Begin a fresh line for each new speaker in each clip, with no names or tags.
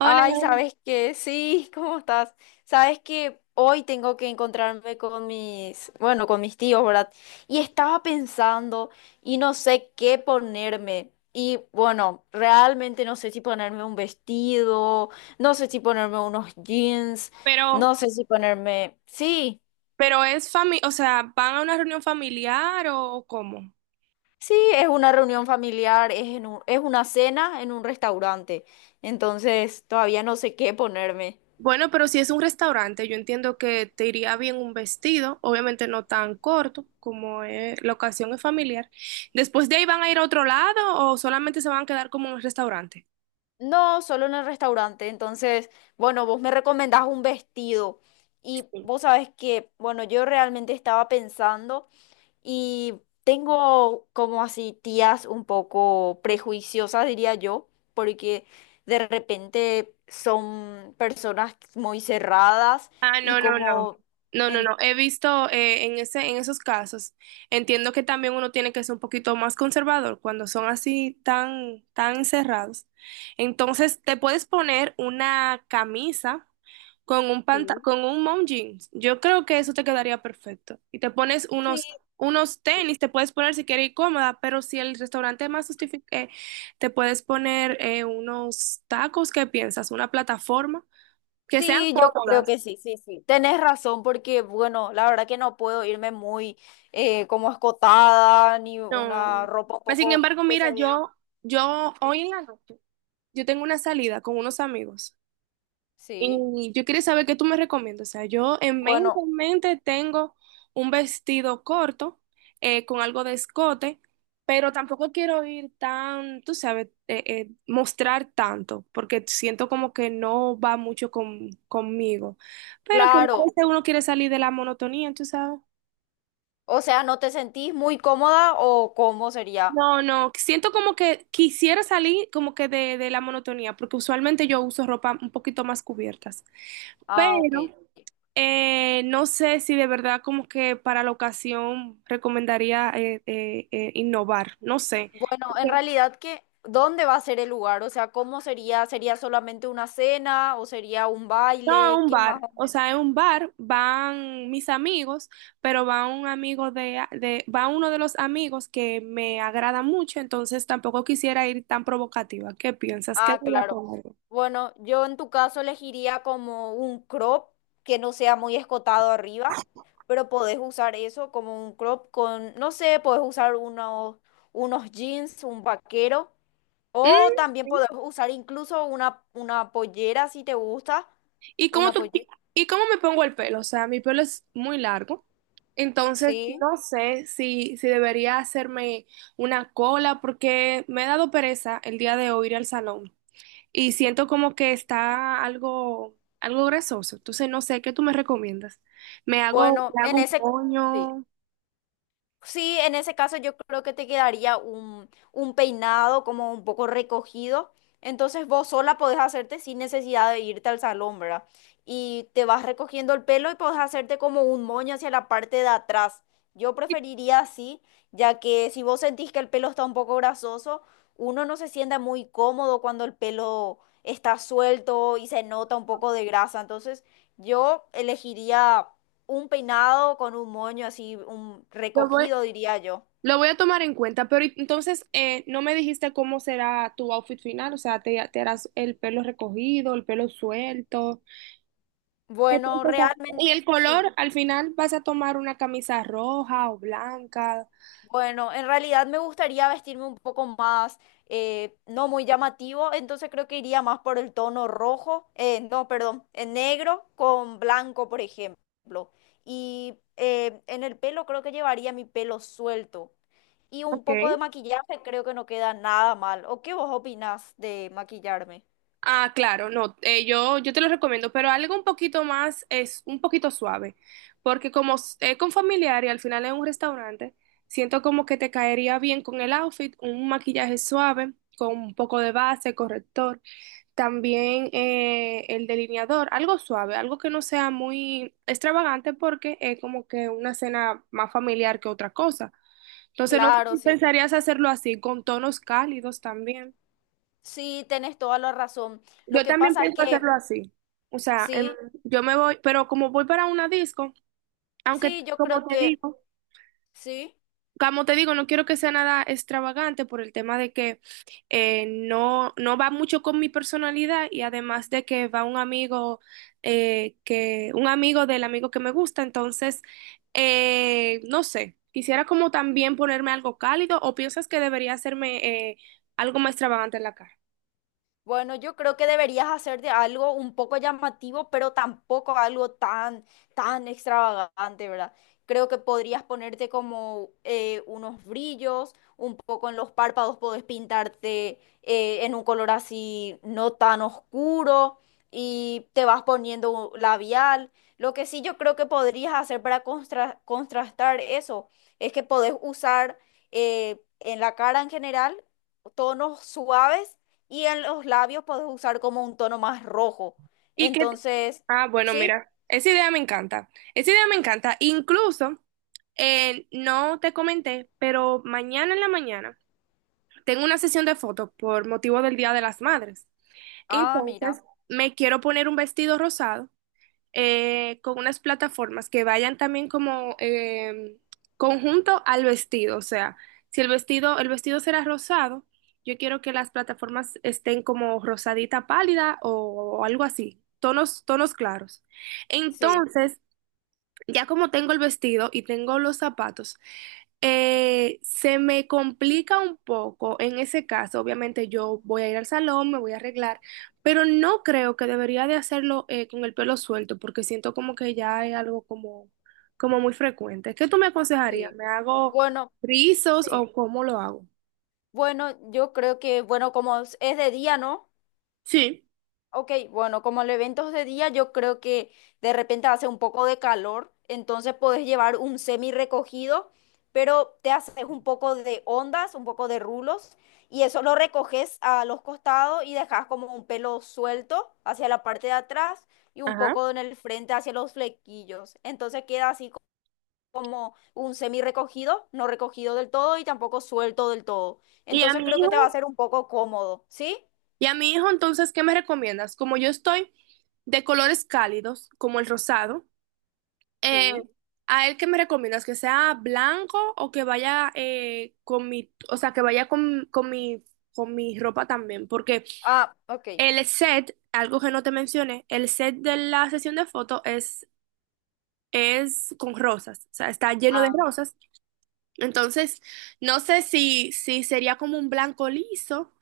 Hola,
Ay, ¿sabes qué? Sí, ¿cómo estás? ¿Sabes que hoy tengo que encontrarme con mis, bueno, con mis tíos, ¿verdad? Y estaba pensando y no sé qué ponerme. Y bueno, realmente no sé si ponerme un vestido, no sé si ponerme unos jeans,
pero,
no sé si ponerme... Sí,
pero es familia, o sea, ¿van a una reunión familiar o cómo?
sí, es una reunión familiar, es en es una cena en un restaurante. Entonces, todavía no sé qué ponerme.
Bueno, pero si es un restaurante, yo entiendo que te iría bien un vestido, obviamente no tan corto como la ocasión es familiar. Después de ahí van a ir a otro lado o solamente se van a quedar como en el restaurante.
No, solo en el restaurante. Entonces, bueno, vos me recomendás un vestido y vos sabés que, bueno, yo realmente estaba pensando y tengo como así tías un poco prejuiciosas, diría yo, porque de repente son personas muy cerradas
Ah,
y
no, no, no.
como...
No, no,
en-
no. He visto en en esos casos. Entiendo que también uno tiene que ser un poquito más conservador cuando son así tan, tan encerrados. Entonces, te puedes poner una camisa con un
Sí.
con un mom jeans. Yo creo que eso te quedaría perfecto. Y te pones
Sí,
unos
sí.
tenis, te puedes poner si quieres ir cómoda, pero si el restaurante más justifique, te puedes poner unos tacos, ¿qué piensas? Una plataforma que sean
Sí, yo creo
cómodas.
que sí, sí, sí. Tenés razón porque, bueno, la verdad que no puedo irme muy como escotada ni
No.
una ropa un
Mas, sin
poco
embargo,
que
mira,
se vea.
yo
Sí.
hoy en la noche, yo tengo una salida con unos amigos
Sí.
y yo quería saber qué tú me recomiendas. O sea, yo en
Bueno,
en mente tengo un vestido corto, con algo de escote, pero tampoco quiero ir tan, tú sabes, mostrar tanto, porque siento como que no va mucho conmigo. Pero que a
claro.
veces uno quiere salir de la monotonía, tú sabes.
O sea, ¿no te sentís muy cómoda o cómo sería?
No, no, siento como que quisiera salir como que de la monotonía, porque usualmente yo uso ropa un poquito más cubiertas,
Ah, ok.
pero no sé si de verdad como que para la ocasión recomendaría innovar, no sé.
Bueno, en
Porque,
realidad que, ¿dónde va a ser el lugar? O sea, ¿cómo sería? ¿Sería solamente una cena o sería un
No, a
baile?
un
¿Qué
bar,
más o
o
menos?
sea, en un bar van mis amigos, pero va un amigo va uno de los amigos que me agrada mucho, entonces tampoco quisiera ir tan provocativa. ¿Qué piensas? ¿Qué
Ah,
debería
claro.
poner?
Bueno, yo en tu caso elegiría como un crop que no sea muy escotado arriba, pero podés usar eso como un crop con, no sé, podés usar unos, unos jeans, un vaquero,
Mm,
o también
sí.
podés usar incluso una pollera si te gusta,
¿Y cómo
una
tú,
pollera.
y cómo me pongo el pelo? O sea, mi pelo es muy largo. Entonces,
Sí,
no sé si debería hacerme una cola porque me ha dado pereza el día de hoy ir al salón y siento como que está algo, algo grasoso. Entonces, no sé, ¿qué tú me recomiendas? ¿Me
bueno,
me hago
en
un
ese... sí.
moño?
Sí, en ese caso yo creo que te quedaría un peinado como un poco recogido. Entonces vos sola podés hacerte sin necesidad de irte al salón, ¿verdad? Y te vas recogiendo el pelo y podés hacerte como un moño hacia la parte de atrás. Yo preferiría así, ya que si vos sentís que el pelo está un poco grasoso, uno no se sienta muy cómodo cuando el pelo está suelto y se nota un poco de grasa. Entonces yo elegiría un peinado con un moño así, un
Lo voy,
recogido, diría yo.
lo voy a tomar en cuenta, pero entonces no me dijiste cómo será tu outfit final, o sea, te harás el pelo recogido, el pelo suelto.
Bueno,
Y
realmente
el
sí.
color, al final vas a tomar una camisa roja o blanca.
Bueno, en realidad me gustaría vestirme un poco más, no muy llamativo, entonces creo que iría más por el tono rojo, no, perdón, en negro con blanco, por ejemplo. Y en el pelo creo que llevaría mi pelo suelto. Y un poco de
Okay.
maquillaje creo que no queda nada mal. ¿O qué vos opinás de maquillarme?
Ah, claro, no, yo te lo recomiendo, pero algo un poquito más es un poquito suave, porque como es con familiar y al final es un restaurante, siento como que te caería bien con el outfit, un maquillaje suave, con un poco de base, corrector, también el delineador, algo suave, algo que no sea muy extravagante porque es como que una cena más familiar que otra cosa. Entonces, no sé
Claro,
si
sí.
pensarías hacerlo así, con tonos cálidos también.
Sí, tenés toda la razón. Lo
Yo
que
también
pasa es
pienso
que,
hacerlo así. O sea,
sí,
yo me voy, pero como voy para una disco, aunque
sí, yo
como
creo
te
que,
digo,
sí.
como te digo, no quiero que sea nada extravagante por el tema de que no, no va mucho con mi personalidad y además de que va un amigo un amigo del amigo que me gusta, entonces no sé, quisiera como también ponerme algo cálido o piensas que debería hacerme algo más extravagante en la cara.
Bueno, yo creo que deberías hacerte algo un poco llamativo, pero tampoco algo tan, tan extravagante, ¿verdad? Creo que podrías ponerte como unos brillos, un poco en los párpados, podés pintarte en un color así no tan oscuro y te vas poniendo un labial. Lo que sí yo creo que podrías hacer para contrastar eso es que podés usar en la cara en general tonos suaves y en los labios puedes usar como un tono más rojo.
Y que,
Entonces,
ah, bueno,
¿sí?
mira, esa idea me encanta, esa idea me encanta, incluso no te comenté, pero mañana en la mañana. Tengo una sesión de fotos por motivo del Día de las Madres.
Ah, mira,
Entonces, me quiero poner un vestido rosado con unas plataformas que vayan también como conjunto al vestido. O sea, si el el vestido será rosado, yo quiero que las plataformas estén como rosadita pálida o algo así, tonos claros.
sí,
Entonces, ya como tengo el vestido y tengo los zapatos, se me complica un poco en ese caso, obviamente yo voy a ir al salón, me voy a arreglar, pero no creo que debería de hacerlo con el pelo suelto porque siento como que ya es algo como muy frecuente. ¿Qué tú me aconsejarías?
sí.
¿Me hago
Bueno,
rizos
sí.
o cómo lo hago?
Bueno, yo creo que, bueno, como es de día, ¿no?
Sí.
Ok, bueno, como el evento es de día, yo creo que de repente hace un poco de calor, entonces podés llevar un semi recogido, pero te haces un poco de ondas, un poco de rulos, y eso lo recoges a los costados y dejas como un pelo suelto hacia la parte de atrás y un
Ajá.
poco en el frente hacia los flequillos. Entonces queda así co- como un semi recogido, no recogido del todo y tampoco suelto del todo.
¿Y a
Entonces
mi
creo que te va a
hijo?
ser un poco cómodo, ¿sí?
¿Y a mi hijo entonces qué me recomiendas? Como yo estoy de colores cálidos, como el rosado. Eh,
Sí.
¿A él qué me recomiendas? ¿Que sea blanco o que vaya o sea, que vaya con con mi ropa también? Porque
Ah, ok.
el set, algo que no te mencioné, el set de la sesión de fotos es con rosas, o sea, está lleno de
Ah,
rosas. Entonces, no sé si sería como un blanco liso,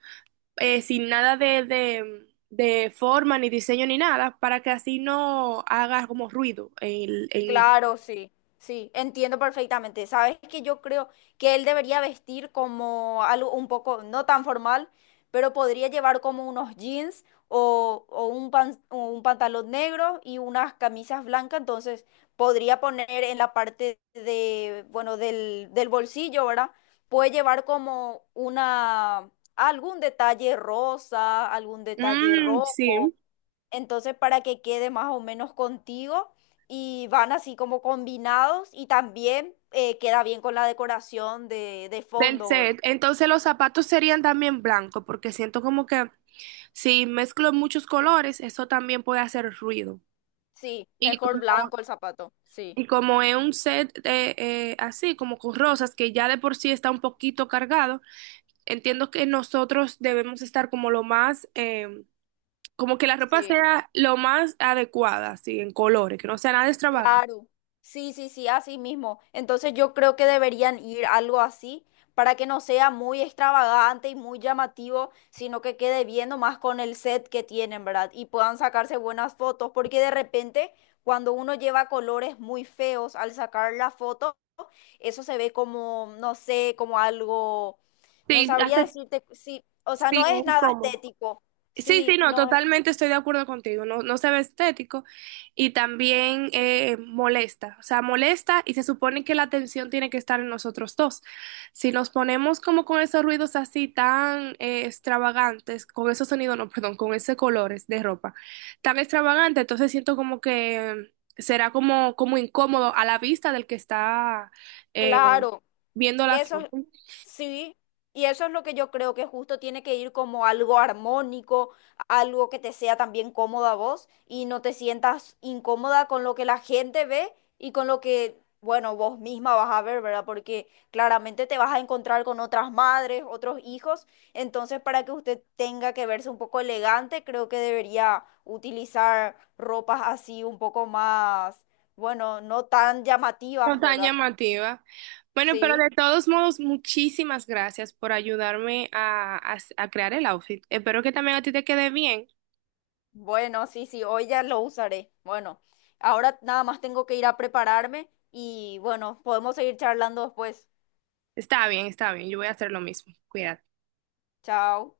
sin nada de forma, ni diseño, ni nada, para que así no haga como ruido en...
claro, sí, sí, entiendo perfectamente. Sabes que yo creo que él debería vestir como algo un poco no tan formal, pero podría llevar como unos jeans o un o un pantalón negro y unas camisas blancas. Entonces podría poner en la parte de, bueno, del, del bolsillo, ¿verdad? Puede llevar como una, algún detalle rosa, algún detalle
Mm, sí.
rojo. Entonces, para que quede más o menos contigo y van así como combinados y también queda bien con la decoración de
Del
fondo, ¿verdad?
set. Entonces los zapatos serían también blancos, porque siento como que si mezclo muchos colores, eso también puede hacer ruido.
Sí,
Y
mejor
como,
blanco el zapato. Sí,
y como es un set así, como con rosas, que ya de por sí está un poquito cargado, entiendo que nosotros debemos estar como lo más, como que la ropa
sí.
sea lo más adecuada, así, en colores, que no sea nada extravagante.
Claro, sí, sí, sí, así mismo. Entonces yo creo que deberían ir algo así para que no sea muy extravagante y muy llamativo, sino que quede bien nomás con el set que tienen, ¿verdad? Y puedan sacarse buenas fotos, porque de repente cuando uno lleva colores muy feos al sacar la foto, eso se ve como, no sé, como algo, no
Sí,
sabría
hace,
decirte, sí, o sea,
sí,
no es
es
nada
incómodo.
estético,
Sí, sí,
sí,
no,
no es,
totalmente estoy de acuerdo contigo. No, no se ve estético y también molesta. O sea, molesta y se supone que la atención tiene que estar en nosotros dos. Si nos ponemos como con esos ruidos así tan extravagantes, con esos sonidos, no, perdón, con esos colores de ropa tan extravagante, entonces siento como que será como incómodo a la vista del que está eh,
claro.
viendo la
Eso
foto.
es- sí, y eso es lo que yo creo que justo tiene que ir como algo armónico, algo que te sea también cómoda a vos y no te sientas incómoda con lo que la gente ve y con lo que, bueno, vos misma vas a ver, ¿verdad? Porque claramente te vas a encontrar con otras madres, otros hijos, entonces para que usted tenga que verse un poco elegante, creo que debería utilizar ropas así un poco más, bueno, no tan
No
llamativas,
tan
¿verdad?
llamativa. Bueno, pero
Sí.
de todos modos, muchísimas gracias por ayudarme a crear el outfit. Espero que también a ti te quede bien.
Bueno, sí, sí, hoy ya lo usaré. Bueno, ahora nada más tengo que ir a prepararme y bueno, podemos seguir charlando después.
Está bien, está bien. Yo voy a hacer lo mismo. Cuídate.
Chao.